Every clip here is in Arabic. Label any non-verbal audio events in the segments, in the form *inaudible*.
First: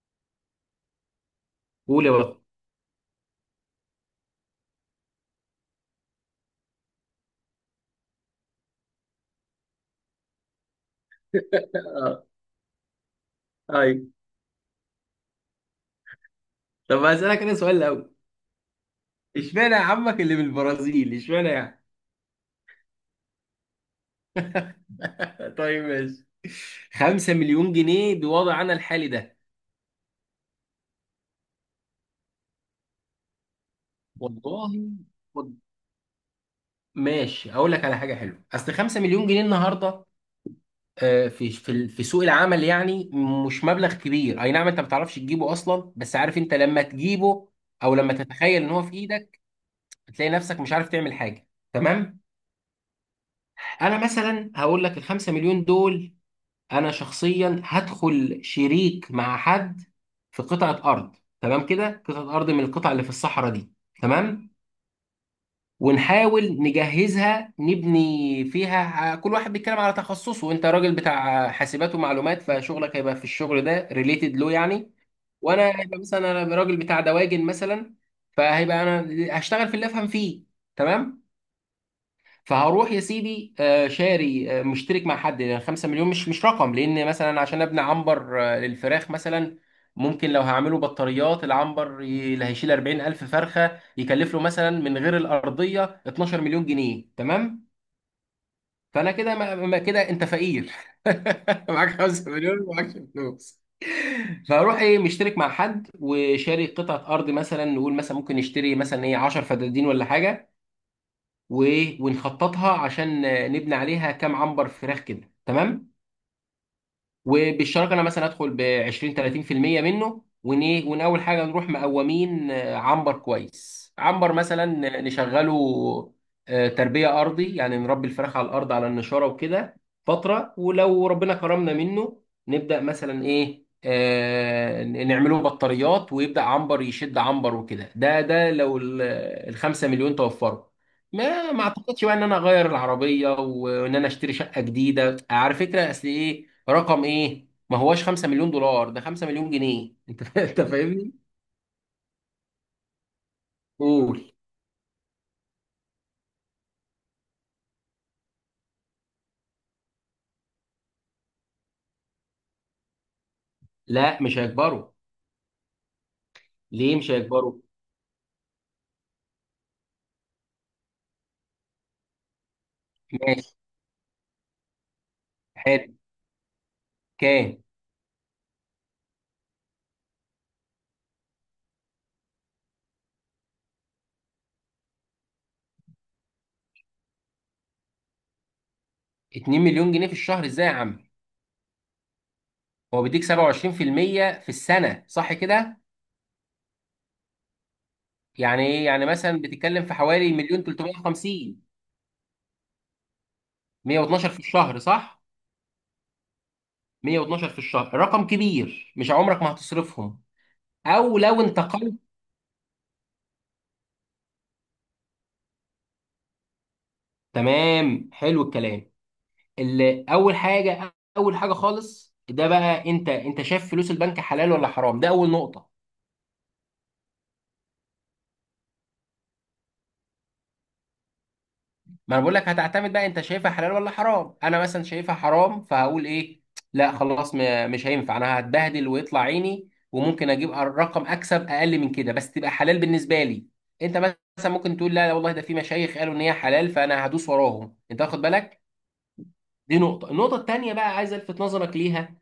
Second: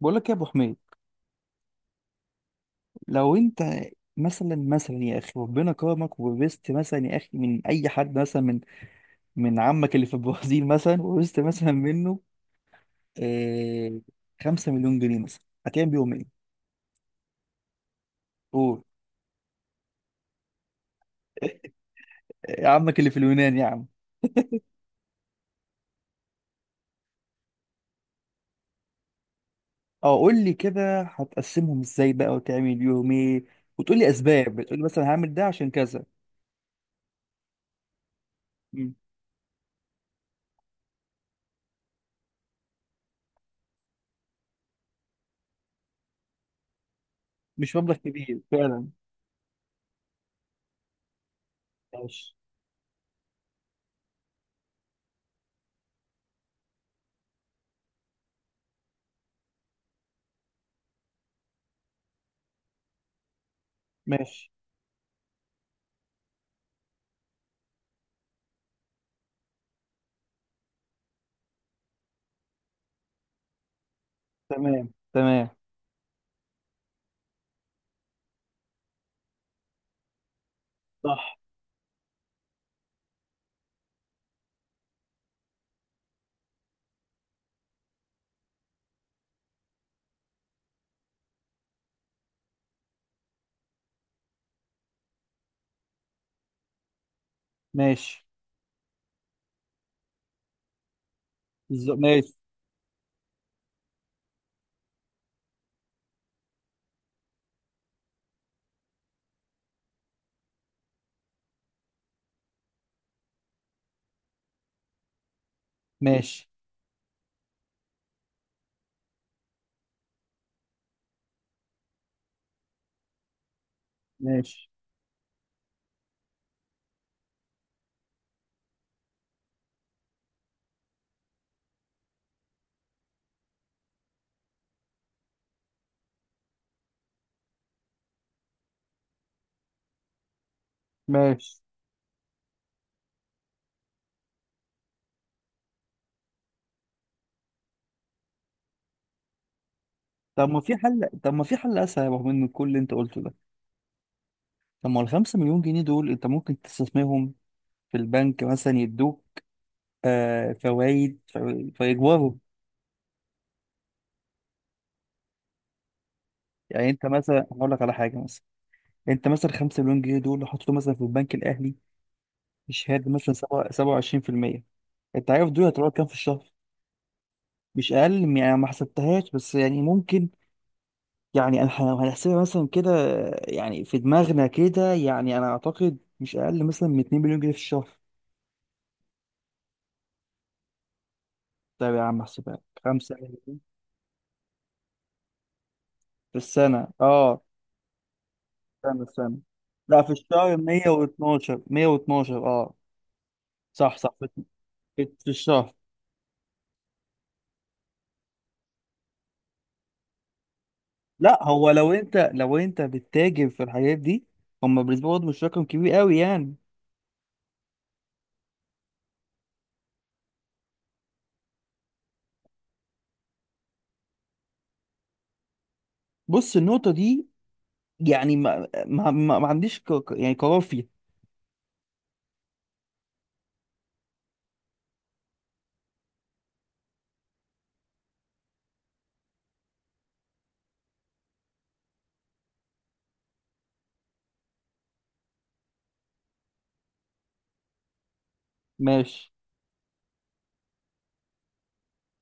بقول لك يا ابو حميد، قول يا بطل. لو انت مثلا يا اخي ربنا كرمك وورثت مثلا يا اخي من اي حد، مثلا من عمك اللي في البرازيل، مثلا ورثت مثلا منه اه. آه ايوه. 5 مليون جنيه، مثلا هتعمل بيهم ايه؟ طب هسألك انا سؤال الاول. قول. اشمعنى يا عمك اللي بالبرازيل، اشمعنى يعني؟ آه، عمك اللي في اليونان يا عم. *laughs* طيب ماشي. 5 مليون جنيه بوضعنا الحالي ده؟ اه، قول لي كده هتقسمهم ازاي بقى وتعمل بيهم ايه؟ وتقول لي اسباب، والله بتقول لي مثلا هعمل ده خد. عشان كذا. ماشي اقول لك على حاجه حلوه. اصل مم. 5 مليون جنيه النهارده في سوق العمل يعني، مش مبلغ كبير. اي نعم، انت ما بتعرفش تجيبه اصلا، بس عارف انت لما تجيبه مش او مبلغ لما كبير تتخيل ان هو فعلا. في ايدك، بتلاقي نفسك مش عارف تعمل حاجه. تمام. ماشي انا مثلا هقول لك ال 5 مليون دول، انا شخصيا هدخل شريك مع حد في قطعه ارض. تمام كده، قطعه ارض من القطع اللي في الصحراء دي. ماشي. تمام. ونحاول نجهزها، نبني فيها. كل واحد بيتكلم على تخصصه، وانت راجل بتاع حاسبات ومعلومات فشغلك هيبقى في الشغل ده ريليتد له يعني. تمام تمام. وانا هيبقى مثلا انا راجل بتاع دواجن مثلا، فهيبقى انا هشتغل في اللي افهم فيه. تمام. صح. فهروح يا سيدي شاري، مشترك مع حد، لان 5 مليون مش رقم. لان مثلا عشان ابني عنبر للفراخ مثلا، ممكن لو هعمله بطاريات، العنبر اللي هيشيل 40,000 فرخه يكلف له مثلا من غير الارضيه 12 مليون جنيه. تمام. ماشي. فانا كده كده انت فقير. *laughs* معاك بالظبط. 5 ماشي مليون ومعاكش فلوس. فاروح ايه مشترك مع حد وشاري قطعه ارض، مثلا نقول مثلا ممكن نشتري مثلا ايه، 10 فدادين ولا حاجه، و- ونخططها عشان نبني عليها كام عنبر فراخ كده. تمام. ماشي وبالشراكه انا مثلا ادخل ب 20 30% منه. ون إيه؟ ون اول حاجه نروح مقومين عنبر كويس، عنبر مثلا ماشي نشغله تربيه ارضي، يعني نربي الفراخ على الارض على النشاره وكده فتره، ولو ربنا كرمنا منه نبدا مثلا ايه، نعمله بطاريات، ويبدا عنبر يشد عنبر وكده. ده لو الخمسة مليون توفروا، ما ماشي. ما اعتقدش بقى ان انا اغير العربيه وان انا اشتري شقه جديده. على فكره اصل ايه، رقم ايه، ما هواش 5 مليون دولار، ده 5 مليون جنيه. *laughs* انت فاهمني. طب ما في حل اسهل، رغم من كل اللي انت قلته ده. قول. طب ما الخمسة مليون جنيه دول انت ممكن تستثمرهم في البنك، مثلا يدوك فوائد، فيكبروا. لا مش هيكبروا. يعني ليه انت مش مثلا هيكبروا؟ هقول لك على حاجة. مثلا انت مثلا 5 مليون جنيه دول حطيتهم مثلا في البنك الاهلي بشهادة مثلا ماشي. 27%. انت عارف دول هتروح حلو. كام في الشهر؟ كام؟ مش اقل من- يعني ما حسبتهاش، بس يعني ممكن. يعني لو هنحسبها مثلا كده، يعني في دماغنا كده، يعني انا اعتقد مش اقل مثلا من 2 مليون جنيه في الشهر. 2 مليون جنيه في الشهر ازاي يا عم؟ طيب يا عم احسبها لك. هو خمسة بيديك 27% في المية في السنة صح كده؟ في السنة، اه. يعني ايه استنى يعني؟ استنى. مثلا بتتكلم في لا، في حوالي الشهر مليون 112، 350. 112، اه. صح صح. 112 في في الشهر صح. في الشهر. 112 في الشهر رقم كبير، مش عمرك ما هتصرفهم، او لا، لو هو لو انتقلت. انت لو انت بتتاجر في الحاجات دي، هم بالنسبة لهم مش رقم كبير قوي يعني. تمام حلو الكلام. اللي اول حاجه، اول حاجه خالص ده بقى، انت شايف فلوس البنك حلال ولا حرام؟ ده اول نقطه. بص، النقطة دي يعني ما عنديش يعني قرار فيها. ما انا بقول لك هتعتمد بقى انت شايفها حلال ولا حرام. انا مثلا شايفها حرام، فهقول ايه؟ لا خلاص، مش هينفع. انا هتبهدل ويطلع عيني، وممكن اجيب رقم اكسب اقل من كده بس تبقى حلال بالنسبه لي. انت مثلا ممكن تقول لا لا والله، ده في مشايخ قالوا ان هي حلال، فانا هدوس وراهم. انت واخد بالك؟ ماشي. دي نقطه. النقطه التانيه بقى عايز الفت نظرك ليها،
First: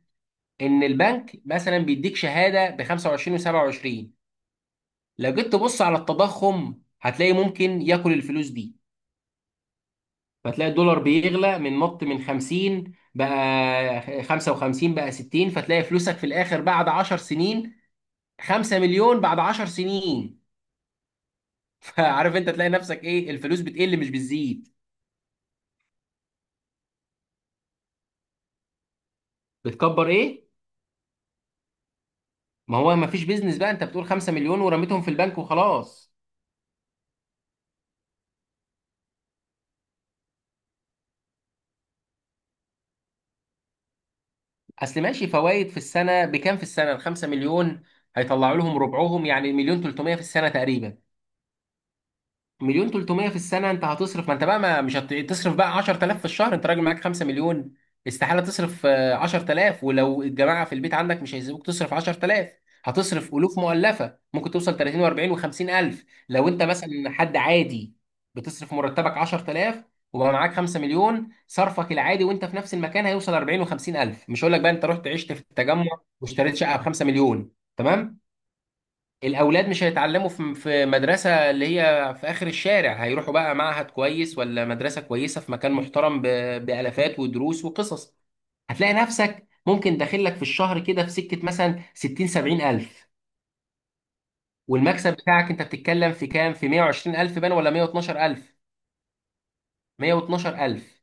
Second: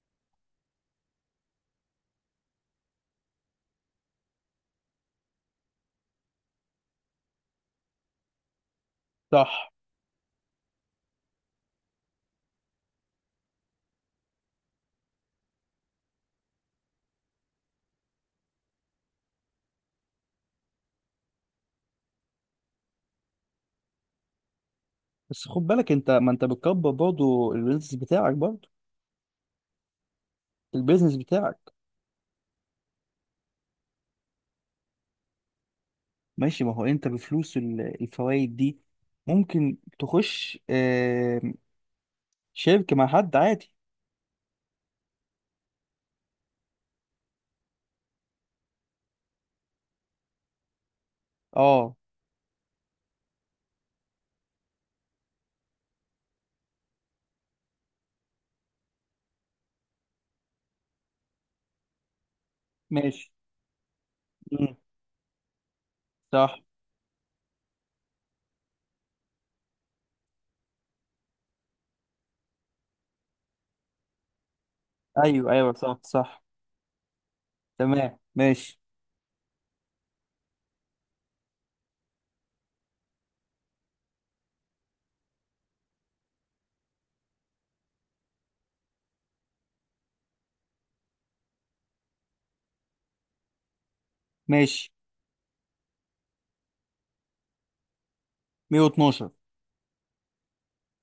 ان البنك مثلا بيديك شهاده ب 25 و27، لو جيت تبص على التضخم هتلاقي ممكن ياكل الفلوس دي. صح. فتلاقي الدولار بيغلى، من نط من 50 بقى 55 بقى 60، فتلاقي فلوسك في الاخر بعد 10 سنين، 5 مليون بعد 10 سنين. *laughs* فعارف انت تلاقي نفسك ايه، الفلوس بتقل مش بتزيد. بس خد بالك، انت ما انت بتكبر برضه البيزنس بتاعك، برضه بتكبر ايه؟ البيزنس بتاعك. ما هو ما فيش بيزنس بقى، انت بتقول 5 مليون ورميتهم في البنك وخلاص. ماشي. ما هو انت بفلوس الفوائد دي ممكن تخش شركة مع حد عادي. اصل ماشي، فوائد في السنه بكام؟ في السنه ال 5 مليون هيطلعوا لهم ربعهم، يعني مليون 300 في السنه تقريبا. اه. مليون 300 في السنة انت هتصرف، ما انت بقى ما مش تصرف بقى 10,000 في الشهر. انت راجل معاك 5 مليون، استحالة تصرف 10,000. ولو الجماعة في البيت عندك مش هيسيبوك تصرف 10,000. ماشي. هتصرف ألوف مؤلفة، ممكن مم. توصل 30 و40 و50 ألف لو صح. انت مثلا حد عادي. بتصرف مرتبك 10,000، وبقى معاك 5 مليون، صرفك العادي وانت في نفس المكان هيوصل 40 و50 ألف. مش هقول لك بقى انت رحت عشت في ايوه ايوه. التجمع صح صح. واشتريت شقة ب 5 مليون. تمام. تمام. ماشي الاولاد مش هيتعلموا في مدرسه اللي هي في اخر الشارع، هيروحوا بقى معهد كويس ولا مدرسه كويسه في مكان محترم، بالافات ودروس وقصص. هتلاقي نفسك ممكن داخل لك في الشهر كده في سكه مثلا 60 70 الف، ماشي. والمكسب بتاعك انت بتتكلم في كام، في 120 الف بان ولا 112 الف؟ 112. 112 الف.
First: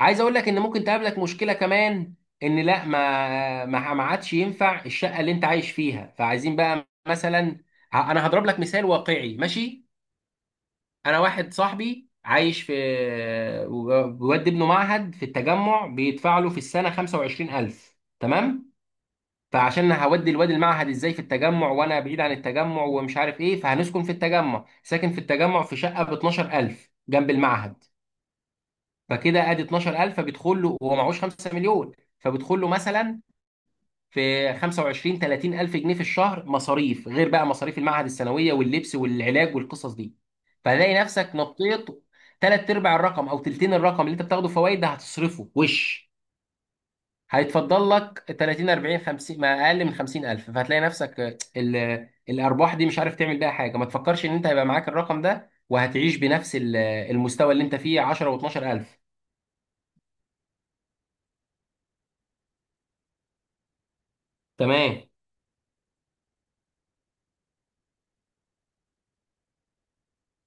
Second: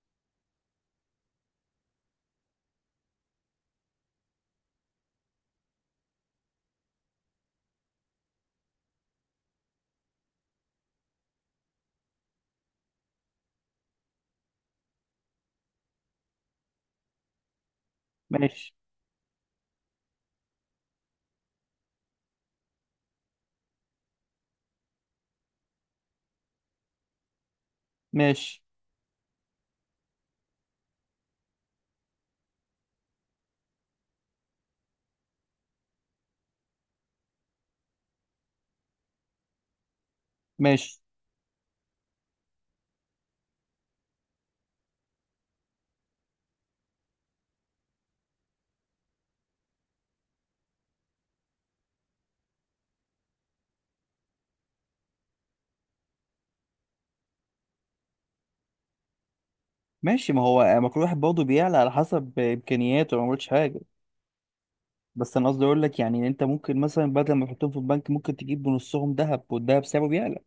عايز اقول لك ان ممكن تقابلك مشكله كمان، ان لا ما عادش ينفع الشقه اللي انت عايش فيها، فعايزين بقى مثلا. انا هضرب لك مثال واقعي ماشي. انا واحد صاحبي عايش في، بيودي ابنه معهد في التجمع، بيدفع له في السنه 25,000. تمام. ماشي فعشان هودي الواد المعهد ازاي في التجمع وانا بعيد عن التجمع ومش عارف ايه، فهنسكن في التجمع. ساكن في التجمع في شقه ب 12,000 جنب المعهد، ماشي فكده ادي 12,000. فبيدخل له، هو معهوش 5 مليون، فبيدخل له مثلا في 25 30 الف جنيه في الشهر مصاريف، غير بقى مصاريف المعهد الثانويه واللبس والعلاج والقصص دي. فهتلاقي ماشي نفسك نطيت ثلاث ارباع الرقم او تلتين الرقم اللي انت بتاخده فوائد ده، هتصرفه وش. هيتفضل لك 30 40 50، ما اقل من 50 الف. فهتلاقي نفسك الارباح دي مش عارف تعمل بيها حاجه. ما تفكرش ان انت هيبقى معاك الرقم ده وهتعيش بنفس المستوى اللي انت فيه، 10 و12 الف. ماشي. ما هو، ما كل واحد برضه بيعلى على حسب امكانياته، ما قلتش حاجة. تمام. بس انا قصدي اقول لك يعني إن انت ممكن مثلا بدل ما تحطهم في البنك ممكن تجيب بنصهم ذهب، والذهب سعره بيعلى.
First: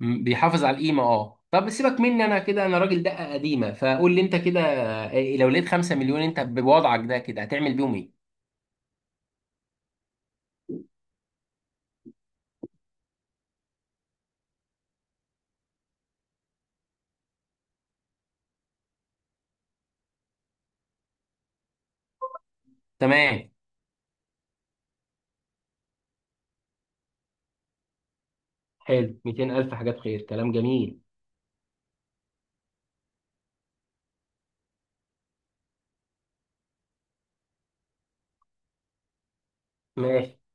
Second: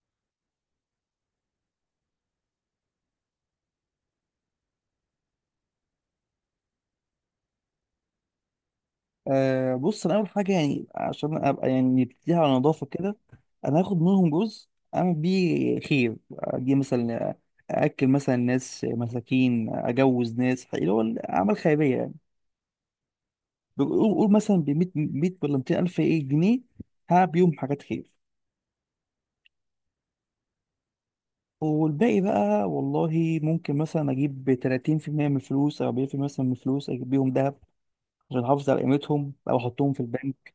بيحافظ على القيمه اه. طب سيبك مني انا، كده انا راجل دقه قديمه. فقول لي انت كده، إيه، لو لقيت 5 مليون انت بوضعك ده كده هتعمل بيهم ايه؟ أه، بص، انا اول حاجه يعني عشان ابقى، يعني نبتديها على نظافه كده. انا هاخد منهم جزء، اعمل بيه خير. اجي مثلا اكل مثلا ناس مساكين، اجوز ناس، اللي هو اعمال خيريه يعني. تمام. قول مثلا ب 100، 100 ولا 200 الف، ايه، جنيه، هعمل بيهم حاجات خير. حلو. 200 الف حاجات خير، كلام جميل. والباقي بقى والله، ممكن مثلا اجيب 30% من الفلوس او 40% مثلا من الفلوس، اجيب بيهم ذهب عشان احافظ على قيمتهم، او احطهم في ماشي. البنك.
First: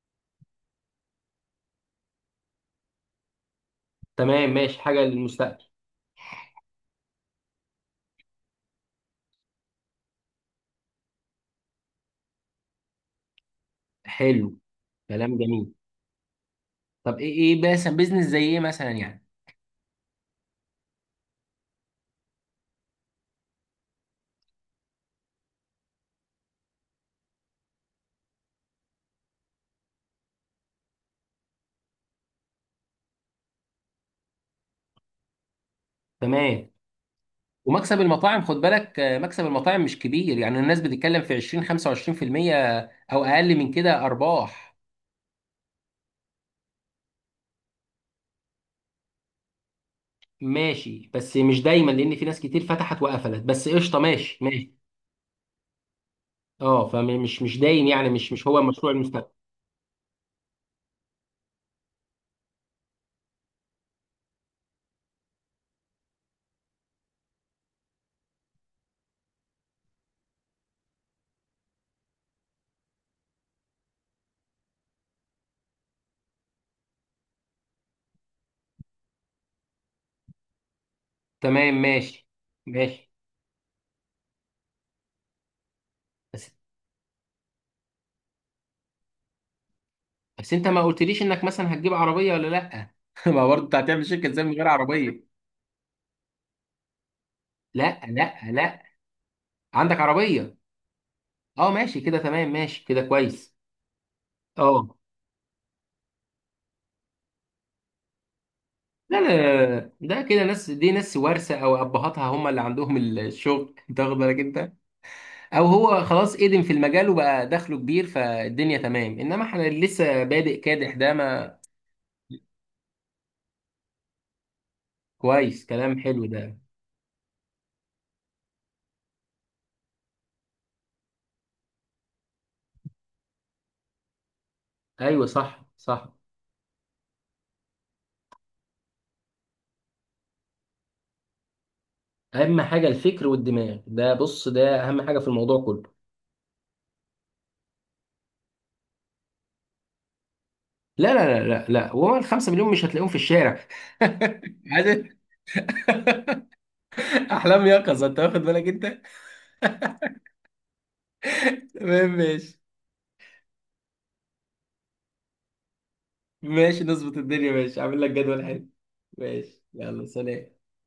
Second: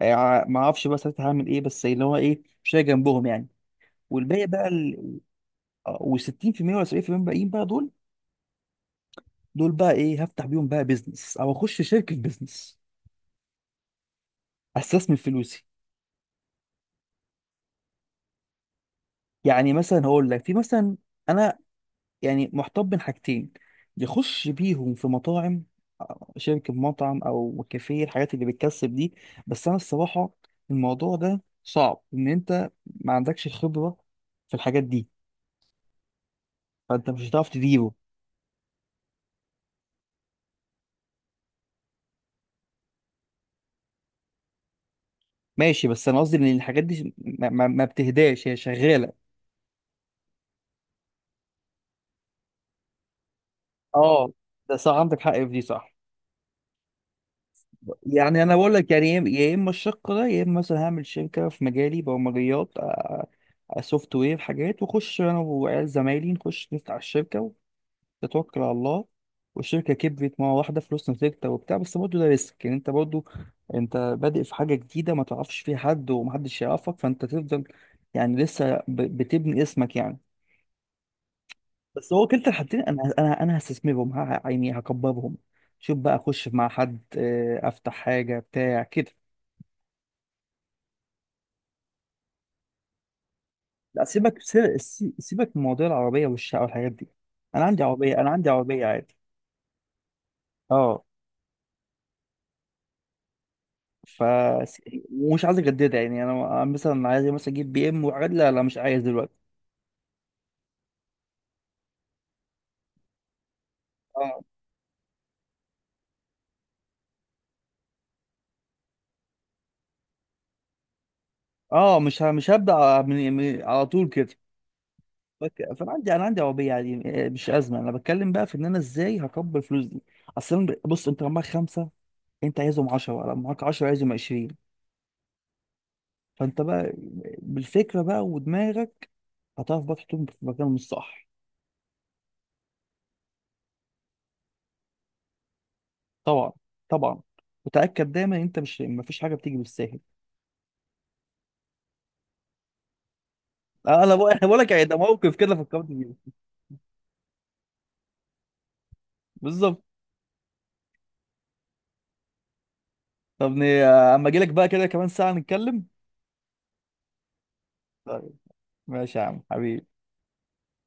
ما اعرفش بقى ساعتها هعمل ايه، بس اللي هو ايه مش هي جنبهم يعني. والباقي تمام بقى ماشي. حاجه للمستقبل. و60% ولا 70% باقيين بقى، دول. دول بقى ايه؟ هفتح بيهم بقى بيزنس، او اخش شركه بيزنس، حلو. استثمر كلام فلوسي. جميل. طب ايه، ايه مثلا بيزنس زي ايه مثلا يعني؟ يعني مثلا هقول لك في مثلا، انا يعني محتار بين حاجتين. يخش بيهم في مطاعم، شركه مطعم او كافيه، الحاجات اللي بتكسب دي. بس انا الصراحه، الموضوع ده صعب ان انت ما عندكش خبره في الحاجات دي، تمام. فانت مش هتعرف تديره. ومكسب المطاعم خد بالك مكسب المطاعم مش كبير، يعني الناس بتتكلم في 20 25% او اقل من كده ارباح. ماشي. بس انا قصدي ان الحاجات دي ما بتهداش، هي شغاله. ماشي بس مش دايما، لان في ناس كتير فتحت وقفلت، بس قشطه، اه، ماشي ده ماشي. صح، عندك حق في دي، صح. اه فمش مش دايم يعني، مش يعني مش انا هو بقول لك، مشروع يعني يا المستقبل. يا اما الشق ده، يا اما مثلا هعمل شركه في مجالي، برمجيات، سوفت وير، حاجات، واخش انا وعيال زمايلي نخش نفتح الشركه وتتوكل على الله، والشركه كبرت مره واحده، فلوسنا ثابته وبتاع، بس برضه ده ريسك. يعني انت برضه انت بادئ في حاجه جديده ما تعرفش فيها حد ومحدش يعرفك، فانت تفضل يعني لسه بتبني اسمك يعني. تمام بس هو ماشي كلتا الحالتين، انا ماشي. انا انا هستثمرهم، يعني هكبرهم. شوف بقى اخش بس مع حد، افتح حاجه بتاع كده. بس انت ما قلتليش انك مثلا هتجيب عربيه ولا لا؟ *laughs* ما برضه انت لا، هتعمل شركه سيبك، ازاي من غير عربيه؟ سيبك من موضوع العربيه والشقه والحاجات دي. انا عندي لا عربيه انا عندي لا لا، عربيه عادي. عندك عربيه؟ اه. اه ماشي كده. تمام ماشي كده كويس. ف اه. ومش عايز اجددها، يعني انا مثلا عايز مثلا اجيب بي ام وحاجات، لا لا، مش عايز لا لا دلوقتي. لا، لا. ده كده ناس، دي ناس وارثه او ابهاتها هم اللي عندهم الشغل. *laughs* انت واخد اه بالك انت، او هو خلاص قدم في المجال وبقى دخله كبير فالدنيا تمام. انما احنا اللي لسه بادئ كادح ده، ما. اه، مش هبدا على طول كده. كويس فانا كلام عندي انا حلو عندي ده. عربيه عادي، مش ازمه. انا بتكلم بقى في ان انا ازاي هكبر الفلوس دي اصلا. بص، انت معاك خمسه، انت عايزهم 10، معاك 10 عايزهم 20. ايوه صح صح. فانت بقى بالفكره بقى ودماغك هتعرف بقى تحطهم في مكانهم الصح. اهم حاجه الفكر والدماغ ده. بص ده اهم حاجه في الموضوع كله. طبعا طبعا. وتاكد دايما ان انت مش، مفيش حاجه بتيجي بالساهل. لا لا لا لا لا، وهو الخمسة مليون مش هتلاقيهم في الشارع. *laughs* اه، انا بقول لك يعني ده عايز موقف كده فكرت بيه. احلام يقظه، انت واخد بالك انت؟ بالظبط. تمام ماشي. طب اما اجي لك بقى كده كمان ساعه نتكلم. ماشي نظبط الدنيا. ماشي عامل لك طيب، جدول حلو. ماشي يا عم ماشي حبيبي. يلا سلام.